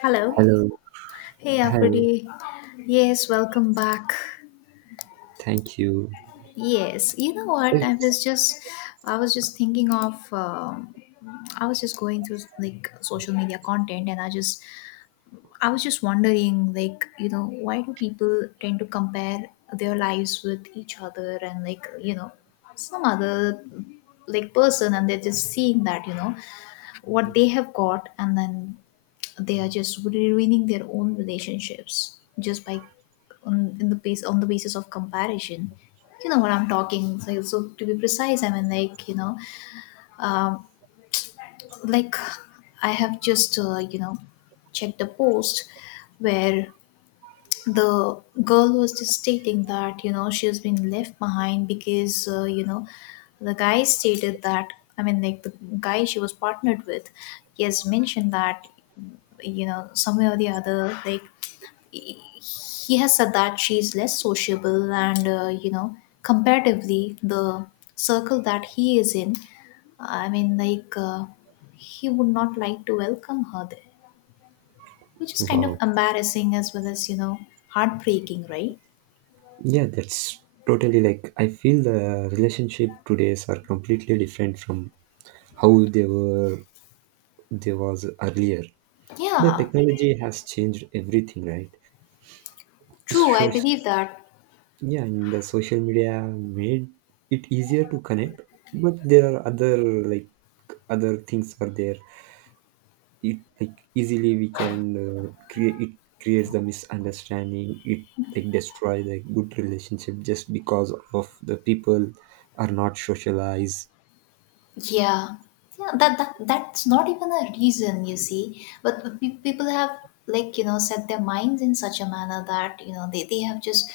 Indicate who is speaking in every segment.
Speaker 1: Hello.
Speaker 2: Hello.
Speaker 1: Hey,
Speaker 2: Hi.
Speaker 1: Apridi. Yes, welcome back.
Speaker 2: Thank you.
Speaker 1: Yes, you know what?
Speaker 2: It's
Speaker 1: I was just thinking of, I was just going through like social media content. I was just wondering, like, you know, why do people tend to compare their lives with each other and like, you know, some other like person, and they're just seeing that, you know, what they have got, and then they are just really ruining their own relationships just by on the basis of comparison, you know what I'm talking. So, to be precise, I mean, like, you know, um, like I have just you know, checked a post where the girl was just stating that, you know, she has been left behind because, you know, the guy stated that I mean like the Guy she was partnered with, he has mentioned that, you know, some way or the other he he has said that she is less sociable, and you know, comparatively, the circle that he is in, i mean like uh, he would not like to welcome her there, which is kind of
Speaker 2: Wow.
Speaker 1: embarrassing as well as, you know, heartbreaking, right?
Speaker 2: Yeah, that's totally, like, I feel the relationship today's are completely different from how they were they was earlier. The
Speaker 1: Yeah,
Speaker 2: technology has changed everything, right?
Speaker 1: true, I
Speaker 2: So,
Speaker 1: believe that.
Speaker 2: yeah, and the social media made it easier to connect, but there are other, like, other things are there. It, like, easily we can create it creates the misunderstanding. It, like, destroy the good relationship just because of the people are not socialized.
Speaker 1: Yeah, yeah. That's not even a reason, you see. But people have, like, you know, set their minds in such a manner that, you know, they have just,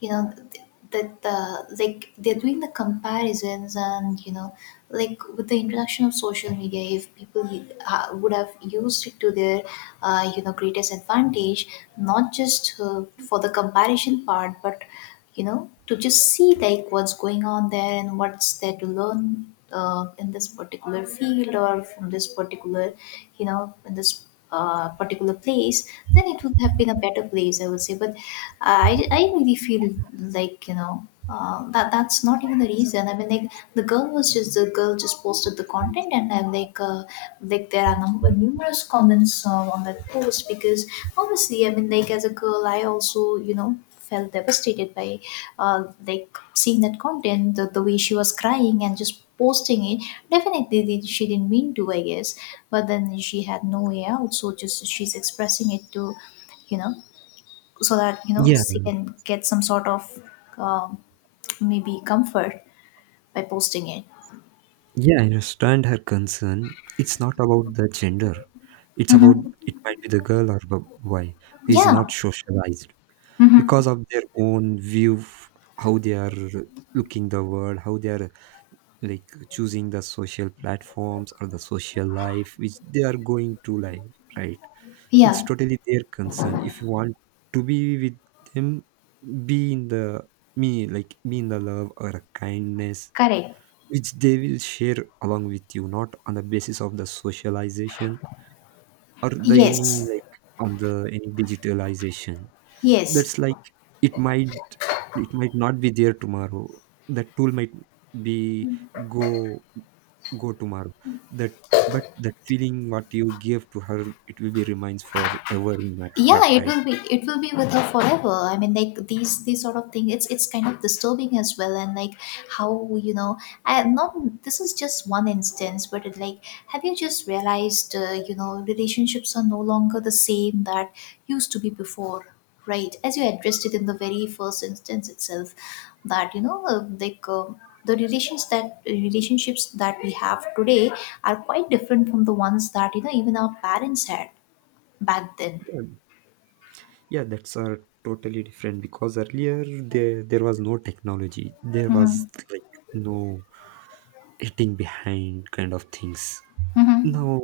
Speaker 1: you know, that the, like, they're doing the comparisons, and, you know, like with the introduction of social media, if people would have used it to their you know, greatest advantage, not just for the comparison part, but, you know, to just see like what's going on there and what's there to learn in this particular field or from this particular, you know, in this particular place, then it would have been a better place, I would say. But I really feel, like, you know, that's not even the reason. I mean, like the girl just posted the content, and then like, like there are number numerous comments on that post. Because obviously, I mean, like, as a girl, I also, you know, felt devastated by, like, seeing that content, the way she was crying and just posting it. Definitely, she didn't mean to, I guess, but then she had no way out, so just she's expressing it to, you know, so that, you know,
Speaker 2: Yeah,
Speaker 1: she can get some sort of, um, maybe comfort by posting it.
Speaker 2: yeah, I understand her concern. It's not about the gender. it's about
Speaker 1: Hmm.
Speaker 2: it might be the girl or the boy who is
Speaker 1: Yeah.
Speaker 2: not socialized
Speaker 1: Hmm.
Speaker 2: because of their own view, how they are looking the world, how they are, like, choosing the social platforms or the social life which they are going to live, right? It's
Speaker 1: Yeah.
Speaker 2: totally their concern. If you want to be with them, be in the, me like be in the love or a kindness
Speaker 1: Correct.
Speaker 2: which they will share along with you, not on the basis of the socialization or the any,
Speaker 1: Yes.
Speaker 2: like, on the any digitalization. That's
Speaker 1: Yes.
Speaker 2: like, it might, not be there tomorrow. That tool might be go, tomorrow. That But that feeling what you gave to her, it will be remains forever in my
Speaker 1: Yeah,
Speaker 2: heart,
Speaker 1: it
Speaker 2: right?
Speaker 1: will be it will be with her forever. I mean, like, these sort of thing, it's kind of disturbing as well. And like, how, you know, I not this is just one instance, but it, like, have you just realized, you know, relationships are no longer the same that used to be before, right? As you addressed it in the very first instance itself, that you know, the relationships that we have today are quite different from the ones that, you know, even our parents had back then.
Speaker 2: Yeah, yeah, that's are totally different because earlier there was no technology. There was like no hitting behind kind of things.
Speaker 1: Mhm.
Speaker 2: Now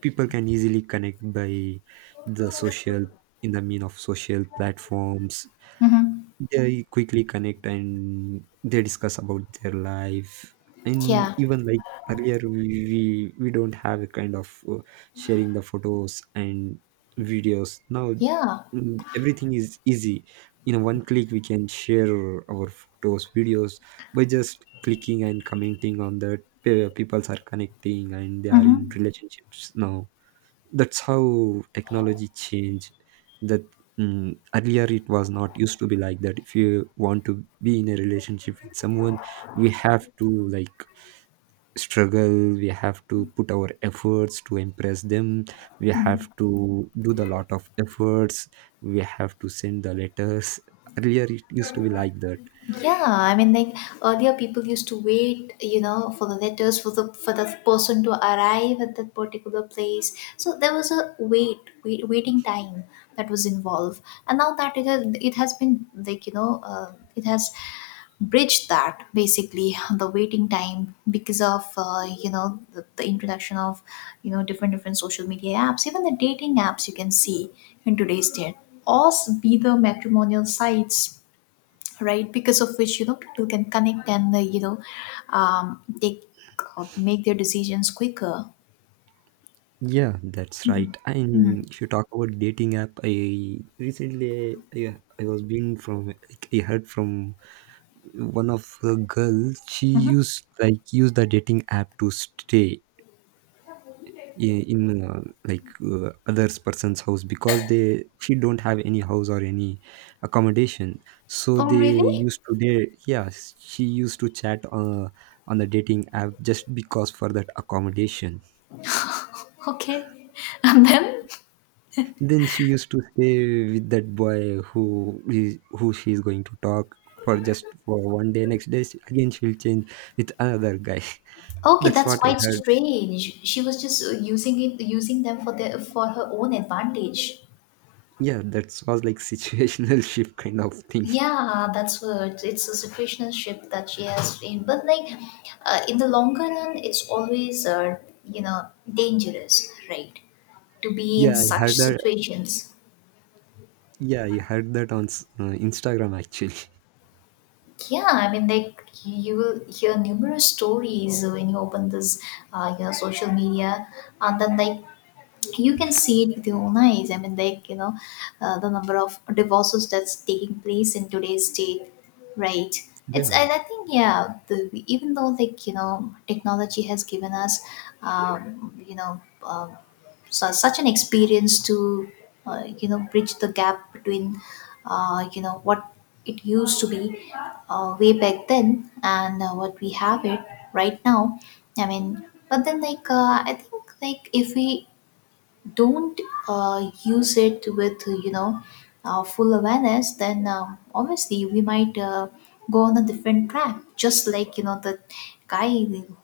Speaker 2: people can easily connect by the social in the mean of social platforms.
Speaker 1: Mhm.
Speaker 2: They quickly connect and they discuss about their life. And
Speaker 1: Yeah.
Speaker 2: even like earlier, we don't have a kind of sharing the photos and videos. Now
Speaker 1: Yeah.
Speaker 2: everything is easy. In one click, we can share our photos, videos by just clicking and commenting on that. Peoples are connecting and they are in
Speaker 1: Mhm.
Speaker 2: relationships now. That's how technology changed that. Earlier it was not used to be like that. If you want to be in a relationship with someone, we have to, like, struggle. We have to put our efforts to impress them. We
Speaker 1: Mhm.
Speaker 2: have to do the lot of efforts. We have to send the letters. Earlier it used to be like that.
Speaker 1: Yeah, I mean, like, earlier, people used to wait, you know, for the letters, for the, for the person to arrive at that particular place. So there was a wait, waiting time that was involved, and now that it has been like, you know, it has bridge that, basically, the waiting time because of, you know, the introduction of, you know, different social media apps, even the dating apps, you can see in today's day, or be the matrimonial sites, right? Because of which, you know, people can connect and, you know, take or make their decisions quicker.
Speaker 2: Yeah, that's
Speaker 1: Hmm.
Speaker 2: right.
Speaker 1: Hmm.
Speaker 2: And if you talk about dating app, I recently yeah, I was being from like I heard from one of the girl. She
Speaker 1: Hmm.
Speaker 2: use the dating app to stay in like others person's house because they she don't have any house or any accommodation. So
Speaker 1: Oh,
Speaker 2: they
Speaker 1: really?
Speaker 2: used to date, yeah. She used to chat, on the dating app just because for that accommodation.
Speaker 1: Okay. And then.
Speaker 2: Then she used to stay with that boy who she is going to talk for just for one day. Next day, again she'll change with another guy.
Speaker 1: Okay,
Speaker 2: That's
Speaker 1: that's
Speaker 2: what I
Speaker 1: quite
Speaker 2: heard.
Speaker 1: strange. She was just using it, using them for their, for her own advantage.
Speaker 2: Yeah, that was like situational shift kind of thing.
Speaker 1: Yeah, that's what, it's a situationship that she has in. But like, in the longer run, it's always, you know, dangerous, right? To be in
Speaker 2: Yeah, I heard
Speaker 1: such
Speaker 2: that.
Speaker 1: situations.
Speaker 2: Yeah, I heard that on Instagram, actually.
Speaker 1: Yeah, I mean, like, you will hear numerous stories when you open this, you know, social media, and then like, you can see it with your own eyes. I mean, like, you know, the number of divorces that's taking place in today's date, right?
Speaker 2: Yeah,
Speaker 1: It's, and I think, yeah, the, even though, like, you know, technology has given us, you know, su such an experience to, you know, bridge the gap between, you know, what it used to be, way back then, and what we have it right now. I mean, but then, like, I think, like, if we don't, use it with, you know, full awareness, then, obviously, we might, go on a different track, just like, you know, the guy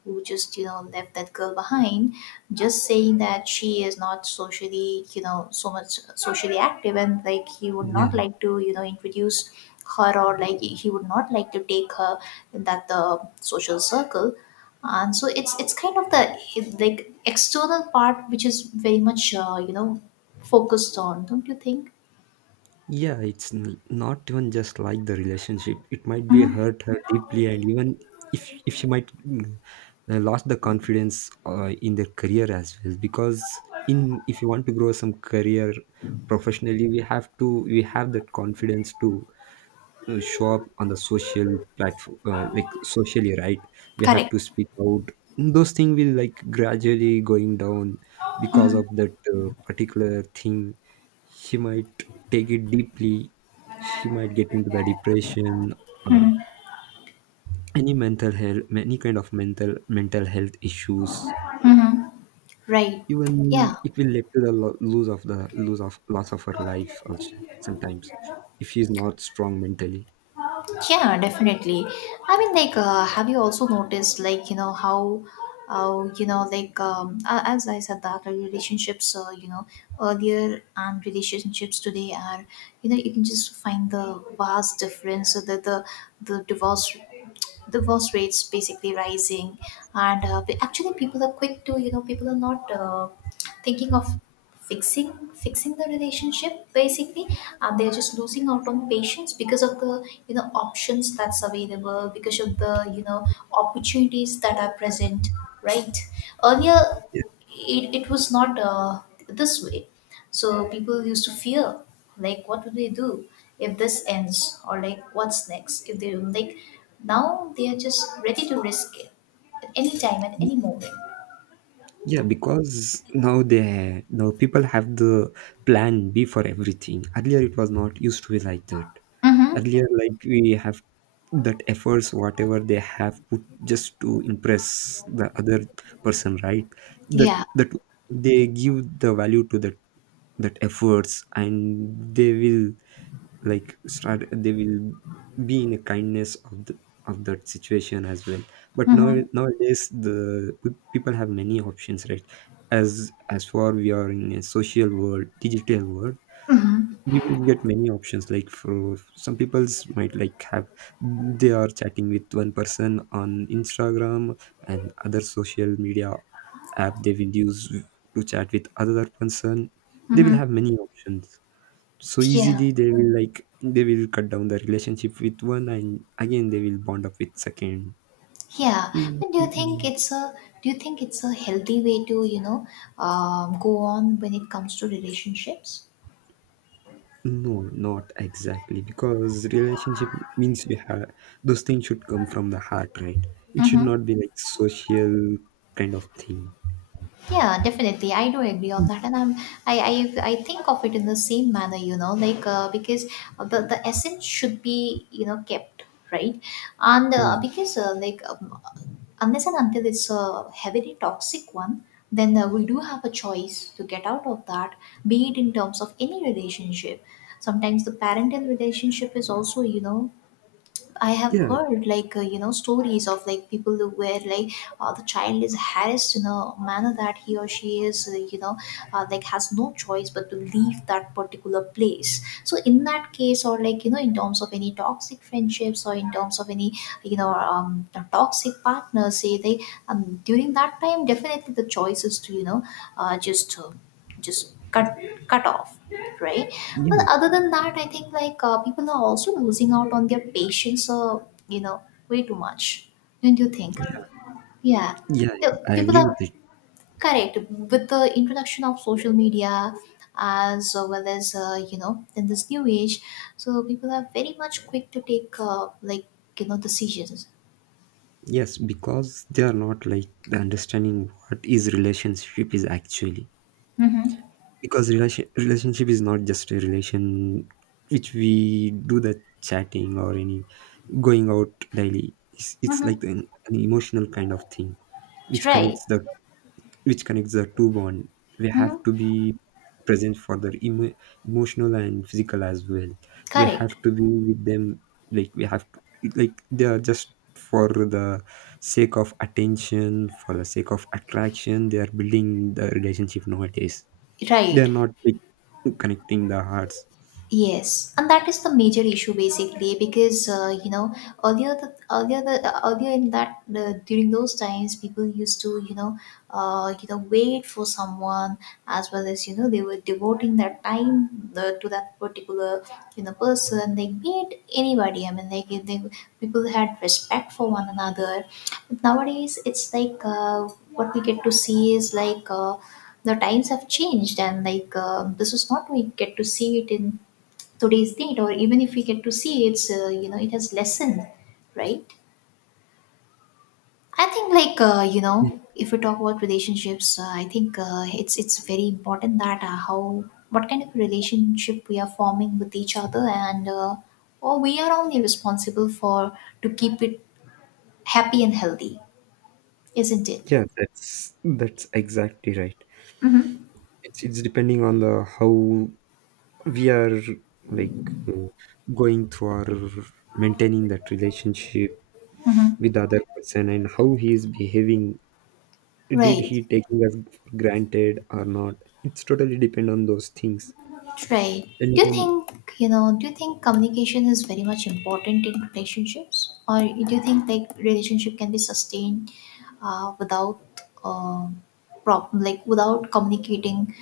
Speaker 1: who just, you know, left that girl behind, just saying that she is not socially, you know, so much socially active, and like, he would not
Speaker 2: yeah,
Speaker 1: like to, you know, introduce her, or like, he would not like to take her in that the social circle. And so it's kind of the, like, external part, which is very much, you know, focused on, don't you think?
Speaker 2: yeah. It's not even just like the relationship. It might be
Speaker 1: Hmm.
Speaker 2: hurt her deeply. And even if she might lost the confidence in their career as well. Because in if you want to grow some career professionally, we have that confidence to show up on the social platform, like, socially, right? We have
Speaker 1: Correct.
Speaker 2: to speak out. Those things will, like, gradually going down because
Speaker 1: Mm-hmm.
Speaker 2: of that particular thing. He might take it deeply. He might get into the depression, or
Speaker 1: Hmm.
Speaker 2: any mental health, any kind of mental health issues.
Speaker 1: Hmm. Right.
Speaker 2: Even
Speaker 1: Yeah.
Speaker 2: it will lead to the lo- lose of the lose of loss of her life also sometimes, if she's not strong mentally.
Speaker 1: Yeah, definitely. I mean, like, have you also noticed like, you know, how, you know, like, as I said, that our relationships, you know, earlier, and relationships today are, you know, you can just find the vast difference. So that the, the divorce rates basically rising, and, actually, people are quick to, you know, people are not, thinking of fixing fixing the relationship, basically. They're just losing out on patience because of the, you know, options that's available, because of the, you know, opportunities that are present, right? Earlier, it was not, this way. So people used to fear, like, what will they do if this ends, or like, what's next? If they like, now they are just ready to risk it at any time, at any moment.
Speaker 2: Yeah, because now they now people have the plan B for everything. Earlier it was not used to be like that. Earlier,
Speaker 1: Mm-hmm.
Speaker 2: like, we have that efforts, whatever they have put just to impress the other person, right?
Speaker 1: Yeah.
Speaker 2: That they give the value to that that efforts, and they will, like start they will be in a kindness of the of that situation as well. But now
Speaker 1: Mm-hmm.
Speaker 2: nowadays the people have many options, right? As far we are in a social world, digital world,
Speaker 1: Mm-hmm.
Speaker 2: we will get many options. Like for some people's might like have they are chatting with one person on Instagram, and other social media app they will use to chat with other person. They will have many options, so
Speaker 1: Yeah,
Speaker 2: easily they will, cut down the relationship with one, and again they will bond up with second.
Speaker 1: yeah.
Speaker 2: Mm,
Speaker 1: But do you think
Speaker 2: mm,
Speaker 1: it's a healthy way to, you know, go on when it comes to relationships?
Speaker 2: no, not exactly, because relationship means you have those things should come from the heart, right? It should
Speaker 1: Mm-hmm.
Speaker 2: not be like social kind of thing.
Speaker 1: Yeah, definitely. I do agree on that, and I think of it in the same manner, you know, like, because the essence should be, you know, kept, right? And,
Speaker 2: Yeah,
Speaker 1: because, like, unless and until it's a heavily toxic one, then, we do have a choice to get out of that, be it in terms of any relationship. Sometimes the parental relationship is also, you know, I have
Speaker 2: yeah,
Speaker 1: heard like, you know, stories of like people who, where like, the child is harassed in a manner that he or she is, you know, like, has no choice but to leave that particular place. So in that case, or like, you know, in terms of any toxic friendships, or in terms of any, you know, toxic partners, say they, during that time, definitely the choice is to, you know, just, just cut off, right? But
Speaker 2: yeah,
Speaker 1: other than that, I think like, people are also losing out on their patience, you know, way too much. Don't you think? Yeah.
Speaker 2: yeah, I
Speaker 1: People
Speaker 2: agree
Speaker 1: are
Speaker 2: with it.
Speaker 1: correct with the introduction of social media as well as, you know, in this new age. So people are very much quick to take, like, you know, decisions.
Speaker 2: Yes, because they are not like the understanding what is relationship is actually.
Speaker 1: Mm-hmm.
Speaker 2: Because relationship is not just a relation which we do the chatting or any going out daily. It's
Speaker 1: Mm-hmm.
Speaker 2: like an emotional kind of thing which
Speaker 1: Right.
Speaker 2: connects the two bond. We have
Speaker 1: Mm-hmm.
Speaker 2: to be present for their emotional and physical as well. We
Speaker 1: Correct.
Speaker 2: have to be with them. Like, we have to like they are just for the sake of attention, for the sake of attraction. They are building the relationship nowadays. They're
Speaker 1: Right.
Speaker 2: not, like, connecting the hearts.
Speaker 1: Yes, and that is the major issue, basically, because, you know, earlier, in that the, during those times, people used to, you know, you know, wait for someone, as well as, you know, they were devoting their time, to that particular, you know, person they meet, anybody. I mean, like, if they, people had respect for one another. But nowadays it's like, what we get to see is like. The times have changed, and like, this is not we get to see it in today's date, or even if we get to see, it's, you know, it has lessened, right? I think like, you know,
Speaker 2: Yeah,
Speaker 1: if we talk about relationships, I think, it's very important that, how, what kind of relationship we are forming with each other, and, or we are only responsible for to keep it happy and healthy, isn't it?
Speaker 2: yeah, that's exactly right.
Speaker 1: Mm-hmm.
Speaker 2: It's depending on the how we are, like, uh, going through our maintaining that relationship
Speaker 1: Mm-hmm.
Speaker 2: with the other person, and how he is behaving. Did
Speaker 1: Right.
Speaker 2: he taking us for granted or not? It's totally depend on those things.
Speaker 1: Right.
Speaker 2: And
Speaker 1: Do you
Speaker 2: even-
Speaker 1: think, you know, do you think communication is very much important in relationships? Or do you think like relationship can be sustained without uh, problem, like without communicating,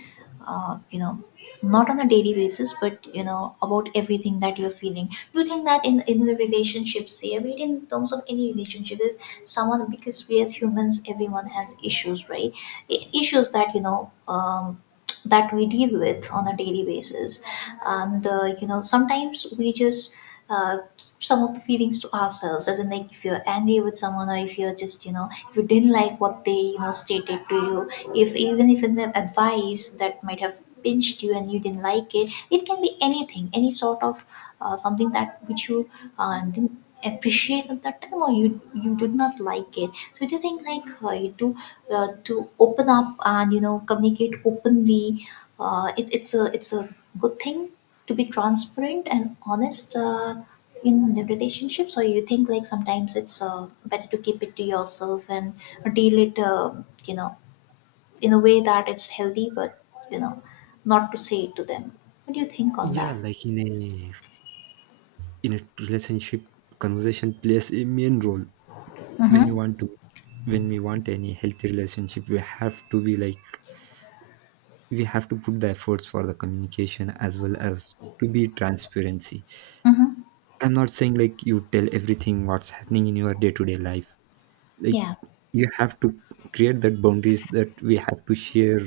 Speaker 1: uh, you know, not on a daily basis, but you know, about everything that you're feeling. Do you think that in the relationship, say, I mean, in terms of any relationship, if someone, because we as humans, everyone has issues, right? Issues that you know, that we deal with on a daily basis, and you know, sometimes we just keep some of the feelings to ourselves, as in like if you're angry with someone, or if you're just, you know, if you didn't like what they, you know, stated to you, if even if in the advice that might have pinched you and you didn't like it can be anything, any sort of something that which you didn't appreciate at that time, or you did not like it. So do you think like you do to open up and you know communicate openly, it's a good thing to be transparent and honest in the relationship? So you think like sometimes it's better to keep it to yourself and deal it, you know, in a way that it's healthy, but you know not to say it to them? What do you think on
Speaker 2: yeah,
Speaker 1: that?
Speaker 2: like, in a relationship, conversation plays a main role. when you
Speaker 1: Mm-hmm.
Speaker 2: want to when we want any healthy relationship, we have to put the efforts for the communication, as well as to be transparency.
Speaker 1: Mm-hmm.
Speaker 2: I'm not saying like you tell everything what's happening in your day-to-day life. Like,
Speaker 1: Yeah.
Speaker 2: you have to create that boundaries that we have to share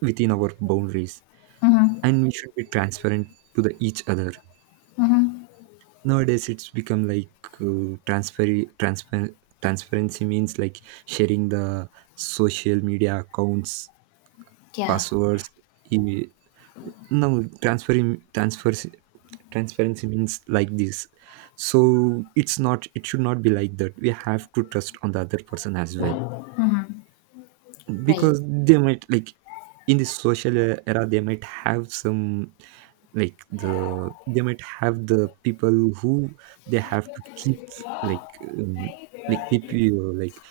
Speaker 2: within our boundaries,
Speaker 1: Mm-hmm.
Speaker 2: and we should be transparent to the each other.
Speaker 1: Mm-hmm.
Speaker 2: Nowadays it's become like transfer transparent transparency means like sharing the social media accounts,
Speaker 1: Yeah.
Speaker 2: passwords. e- no, transferring transfers transparency means like this. So it's not it should not be like that. We have to trust on the other person as well.
Speaker 1: Mm-hmm. Right.
Speaker 2: Because they might, like, in this social era, they might have some, like, they might have the people who they have to keep, like, um, like, keep you, like,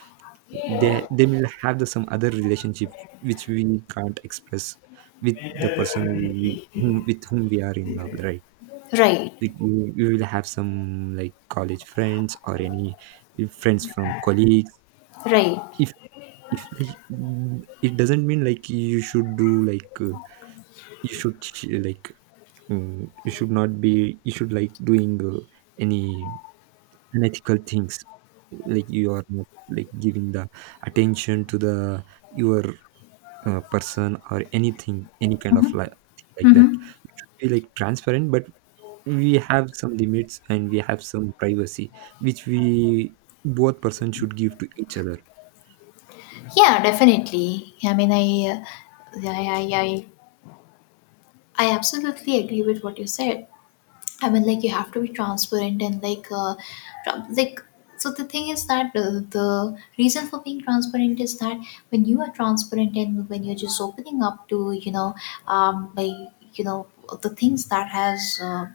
Speaker 2: they will have the some other relationship which we can't express with the person who we, whom with whom we are in love, right?
Speaker 1: Right.
Speaker 2: Like, we will have some, like, college friends or any friends from colleagues.
Speaker 1: Right.
Speaker 2: If, like, it doesn't mean like you should do like you should like, you should not be, you should like doing any unethical things. Like, you are not like giving the attention to the your person, or anything, any kind of like that.
Speaker 1: Mm-hmm.
Speaker 2: We like transparent, but we have some limits and we have some privacy which we both person should give to each other.
Speaker 1: Yeah, definitely. I mean, I, I, I, I absolutely agree with what you said. I mean, like you have to be transparent and like, like. So the thing is that the reason for being transparent is that when you are transparent, and when you're just opening up to, you know, by, you know, the things that has.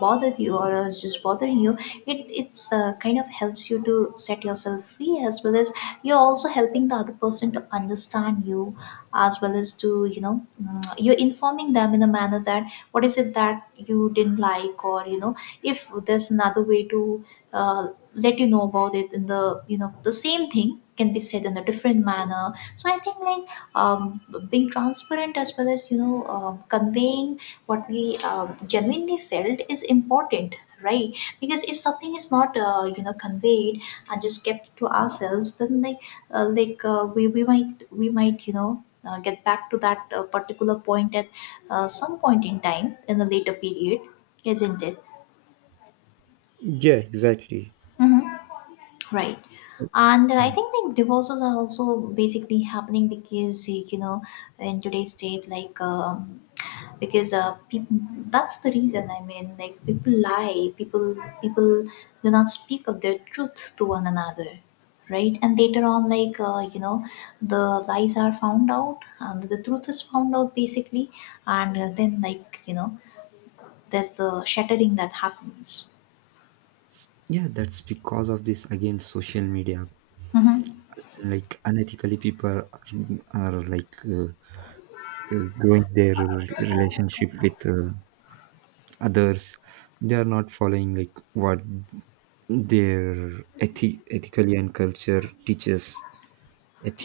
Speaker 1: Bothered you or is just bothering you, it it's kind of helps you to set yourself free, as well as you're also helping the other person to understand you, as well as to, you know, you're informing them in a manner that what is it that you didn't like, or you know, if there's another way to uh, let you know about it, in the, you know, the same thing can be said in a different manner. So I think like, um, being transparent as well as, you know, conveying what we um, genuinely felt is important, right? Because if something is not, you know, conveyed and just kept to ourselves, then like we might you know get back to that particular point at some point in time in the later period, isn't it?
Speaker 2: Yeah, exactly.
Speaker 1: Mhm. Right. And
Speaker 2: Yeah,
Speaker 1: I think like divorces are also basically happening because you know, in today's state, like because people, that's the reason. I mean, like people lie, people do not speak of their truth to one another, right? And later on like, you know, the lies are found out and the truth is found out, basically. And then like, you know, there's the shattering that happens.
Speaker 2: yeah, that's because of this again social media.
Speaker 1: Mhm.
Speaker 2: As in, like, unethically people are, like, growing their relationship with others. They are not following like what their ethically and culture teaches,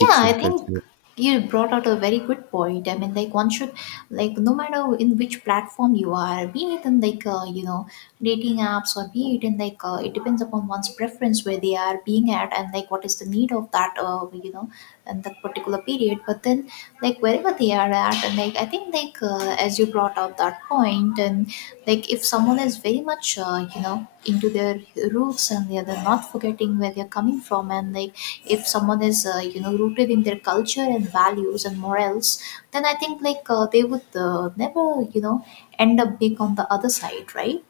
Speaker 1: Yeah, I
Speaker 2: and
Speaker 1: think
Speaker 2: culture.
Speaker 1: you brought out a very good point. I mean, like one should, like no matter in which platform you are, be it in like, you know, dating apps, or be it in like, it depends upon one's preference where they are being at, and like what is the need of that, you know, and that particular period. But then like wherever they are at, and like I think like, as you brought out that point, and like if someone is very much, you know, into their roots, and they're not forgetting where they're coming from, and like if someone is, you know, rooted in their culture and values and morals, then I think like, they would, never, you know, end up being on the other side, right?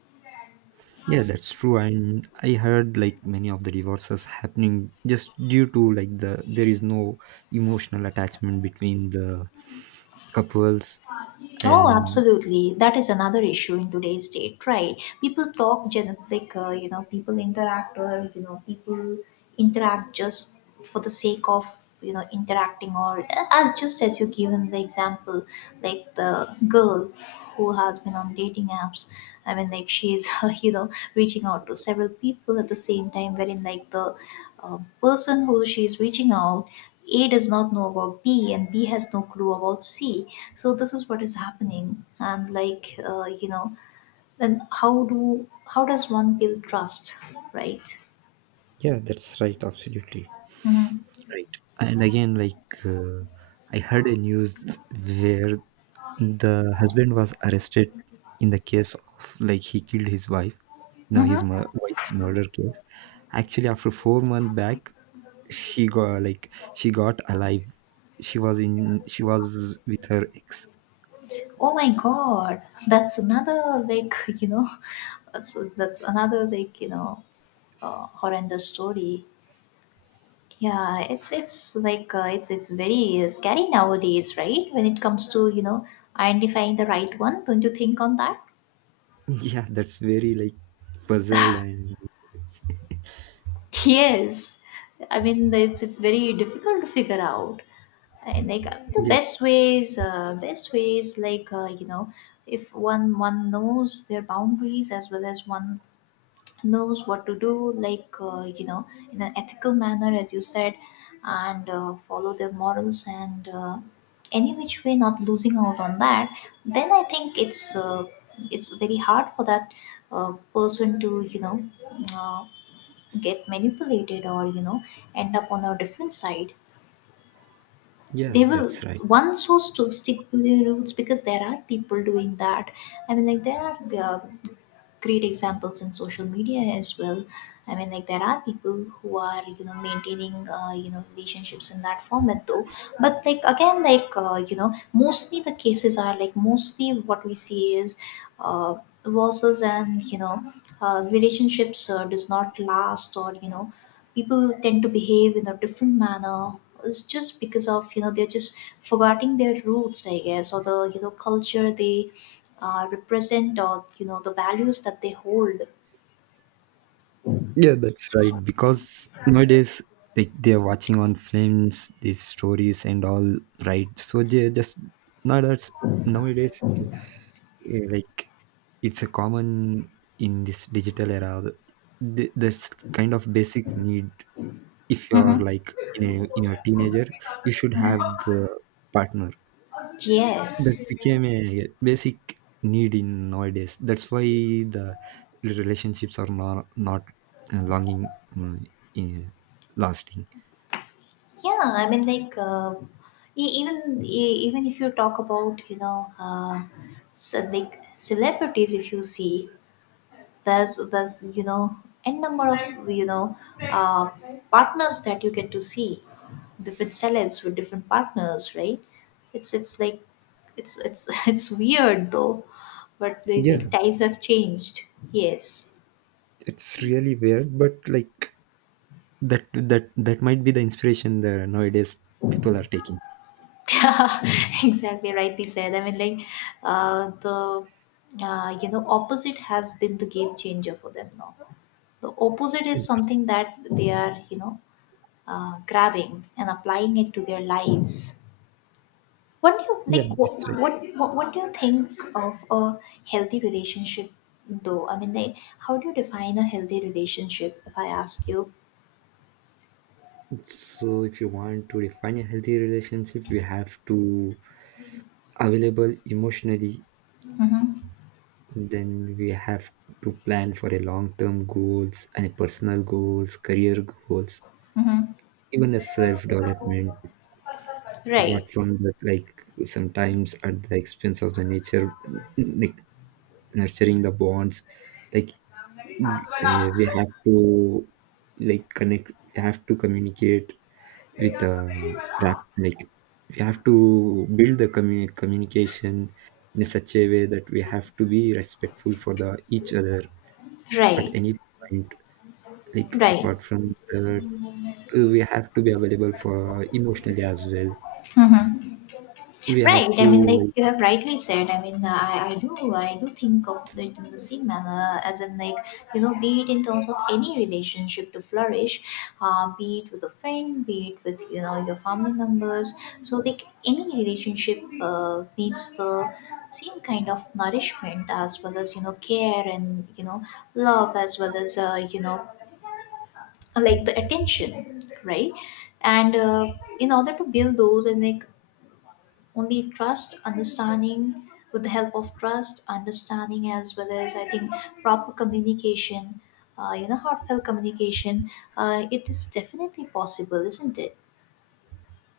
Speaker 2: Yeah, that's true. And I heard like many of the divorces happening just due to like there is no emotional attachment between the couples,
Speaker 1: Oh,
Speaker 2: and
Speaker 1: absolutely. That is another issue in today's date, right? People talk generic, you know, people interact, you know, people interact just for the sake of, you know, interacting, or as just as you given the example, like the girl who has been on dating apps. I mean, like she's, you know, reaching out to several people at the same time, wherein like the person who she's reaching out, A does not know about B, and B has no clue about C. So this is what is happening, and like, you know, then how do, how does one build trust, right?
Speaker 2: yeah, that's right, absolutely.
Speaker 1: Mm-hmm.
Speaker 2: Right. And again, like, uh, I heard a news where the husband was arrested in the case of, like, he killed his wife, no,
Speaker 1: Mm-hmm.
Speaker 2: his wife's murder case. Actually, after 4 months back, she got alive. She was in. She was with her ex.
Speaker 1: Oh my God, that's another like, you know, that's that's another like you know horrendous story. Yeah, it's like, it's very scary nowadays, right? When it comes to, you know, identifying the right one, don't you think on that?
Speaker 2: Yeah, that's very, like, puzzled and
Speaker 1: Yes, I mean it's very difficult to figure out. And like the
Speaker 2: yeah,
Speaker 1: best ways, like, you know, if one knows their boundaries, as well as one knows what to do, like, you know, in an ethical manner, as you said, and follow their morals and, any which way, not losing out on that. Then I think it's very hard for that person to Uh, get manipulated, or you know, end up on a different side.
Speaker 2: yeah,
Speaker 1: They will,
Speaker 2: that's right.
Speaker 1: one so stick to their roots, because there are people doing that. I mean, like there are uh, great examples in social media as well. I mean, like there are people who are, you know, maintaining, you know, relationships in that format though. But like again like, you know, mostly the cases are like, mostly what we see is uh, losses and, you know, relationships does not last, or you know, people tend to behave in a different manner. It's just because of, you know, they're just forgetting their roots, I guess, or the, you know, culture they represent, or you know, the values that they hold.
Speaker 2: Yeah, that's right. Because nowadays, like they're watching on films, these stories and all, right? So they're just not as nowadays, like, it's a common in this digital era. That's kind of basic need. If you're
Speaker 1: Hmm.
Speaker 2: like in a in your teenager, you should have the partner. That's
Speaker 1: Yes.
Speaker 2: became a basic need in nowadays. That's why the relationships are not longing, eh, lasting.
Speaker 1: Yeah, I mean like, e- even even if you talk about, you know, uh, so like celebrities, if you see, there's you know, n number of, you know, partners that you get to see, different celebs with different partners, right? It's it's like it's it's it's weird though, but the,
Speaker 2: Yeah,
Speaker 1: like times have changed. Yes.
Speaker 2: it's really weird, but like that that might be the inspiration that nowadays people are taking.
Speaker 1: Exactly, rightly said. I mean like, the, you know, opposite has been the game changer for them now. The opposite
Speaker 2: Yeah,
Speaker 1: is
Speaker 2: that's
Speaker 1: something that they are, you know, grabbing and applying it to their lives. What do you
Speaker 2: yeah,
Speaker 1: like? What
Speaker 2: that's right.
Speaker 1: what what, what do you think of a healthy relationship? Though I mean, like, how do you define a healthy relationship, if I ask you?
Speaker 2: So if you want to define a healthy relationship, you have to available emotionally.
Speaker 1: Mm-hmm.
Speaker 2: Then we have to plan for a long-term goals and personal goals, career goals,
Speaker 1: Mm-hmm.
Speaker 2: even a self-development. Apart
Speaker 1: Right,
Speaker 2: from that, like, sometimes at the expense of the nature, like, nurturing the bonds, like, uh, we have to we have to communicate with rap like we have to build the communication in such a way that we have to be respectful for the each other at
Speaker 1: right,
Speaker 2: any point. Like,
Speaker 1: right.
Speaker 2: apart from that, we have to be available for emotionally as well.
Speaker 1: Mm-hmm.
Speaker 2: We have
Speaker 1: Right.
Speaker 2: to
Speaker 1: I mean, like
Speaker 2: like
Speaker 1: you have rightly said. I mean, I do, I do think of it in the same manner, as in like you know, be it in terms of any relationship to flourish, be it with a friend, be it with, you know, your family members. So like any relationship needs the same kind of nourishment, as well as, you know, care and, you know, love, as well as, you know, like the attention, right? And in order to build those, and like, only trust understanding, with the help of trust understanding, as well as I think proper communication, you know, heartfelt communication, it is definitely possible, isn't it?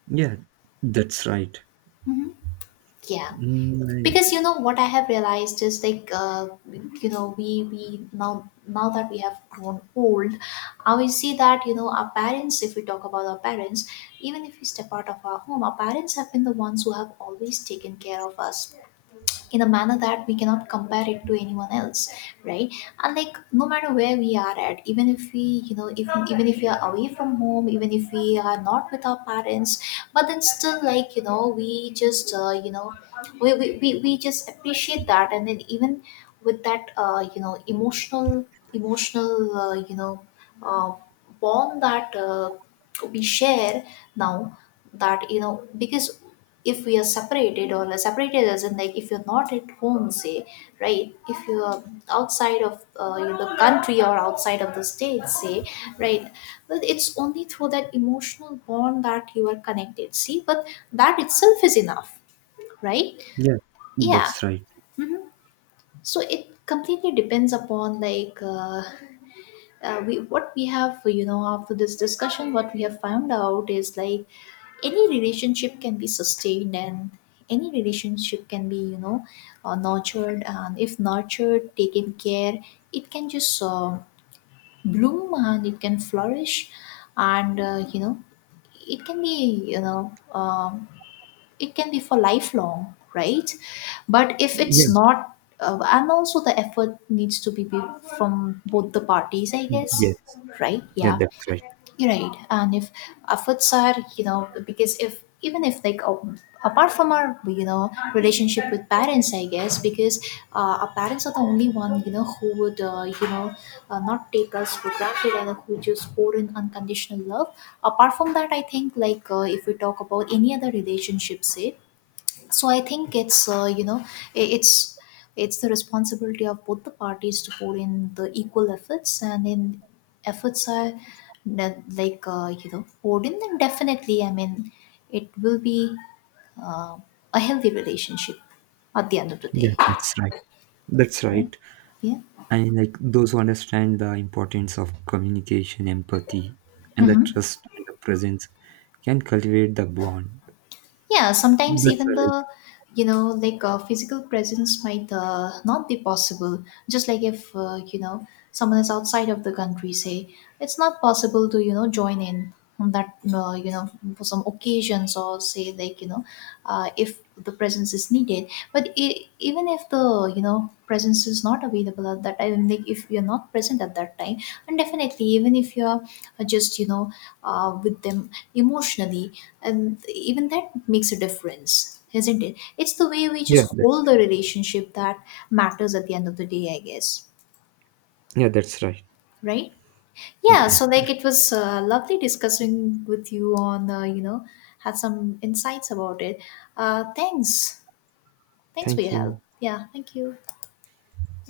Speaker 2: yeah, that's right.
Speaker 1: Hmm. Yeah.
Speaker 2: mm,
Speaker 1: Because you know what I have realized is like, you know, we now, that we have grown old, I will see that, you know, our parents, if we talk about our parents, even if we step out of our home, our parents have been the ones who have always taken care of us, in a manner that we cannot compare it to anyone else, right? And like no matter where we are at, even if we, you know, if even if we are away from home, even if we are not with our parents, but then still like, you know, we just, you know, we just appreciate that. And then even with that, you know, emotional uh, bond that, we share now, that, you know, because if we are separated, or separated as in like if you're not at home, say, right? If you're outside of, the country or outside of the state, say, right, but it's only through that emotional bond that you are connected, see. But that itself is enough, right?
Speaker 2: yeah,
Speaker 1: Yeah.
Speaker 2: that's right.
Speaker 1: Hmm. So it completely depends upon, like, we what we have, you know, after this discussion, what we have found out is like, any relationship can be sustained, and any relationship can be, you know, nurtured, and if nurtured, taken care, it can just bloom, and it can flourish. And, you know, it can be, you know, it can be for lifelong, right? But if
Speaker 2: Yeah.
Speaker 1: it's not, and also the effort needs to be from both the parties, I guess.
Speaker 2: Yes.
Speaker 1: Right.
Speaker 2: Yeah,
Speaker 1: Yeah.
Speaker 2: that's right.
Speaker 1: You're right. And if efforts are, you know, because if even if like, apart from our, you know, relationship with parents, I guess, because our parents are the only one, you know, who would, you know, not take us for granted, and who just pour in unconditional love. Apart from that, I think like, if we talk about any other relationship, say, so I think it's you know, it's the responsibility of both the parties to put in the equal efforts. And in efforts are like, you know, poured in, then definitely, I mean, it will be, uh, a healthy relationship at the end of the day.
Speaker 2: Yeah, that's right. That's
Speaker 1: Right.
Speaker 2: right.
Speaker 1: Yeah.
Speaker 2: And like those who understand the importance of communication, empathy, and the
Speaker 1: Hmm.
Speaker 2: trust and the presence, can cultivate the bond.
Speaker 1: Yeah, sometimes
Speaker 2: That's
Speaker 1: even
Speaker 2: right. Like,
Speaker 1: the, you know, like, physical presence might, not be possible, just like if, you know, someone is outside of the country, say, it's not possible to, you know, join in on that, you know, for some occasions, or say like, you know, if the presence is needed. But I, even if the, you know, presence is not available at that time, like if you're not present at that time, and definitely, even if you're, just you know, with them emotionally, and even that makes a difference, isn't it? It's the way we
Speaker 2: yeah,
Speaker 1: just
Speaker 2: that's
Speaker 1: hold
Speaker 2: right.
Speaker 1: the relationship that matters at the end of the day, I guess.
Speaker 2: Yeah, that's right.
Speaker 1: Right. Yeah.
Speaker 2: Yeah,
Speaker 1: So like it was, lovely discussing with you on, you know, had some insights about it. Uh, thanks thanks for
Speaker 2: thank
Speaker 1: your help.
Speaker 2: you.
Speaker 1: Yeah, thank you.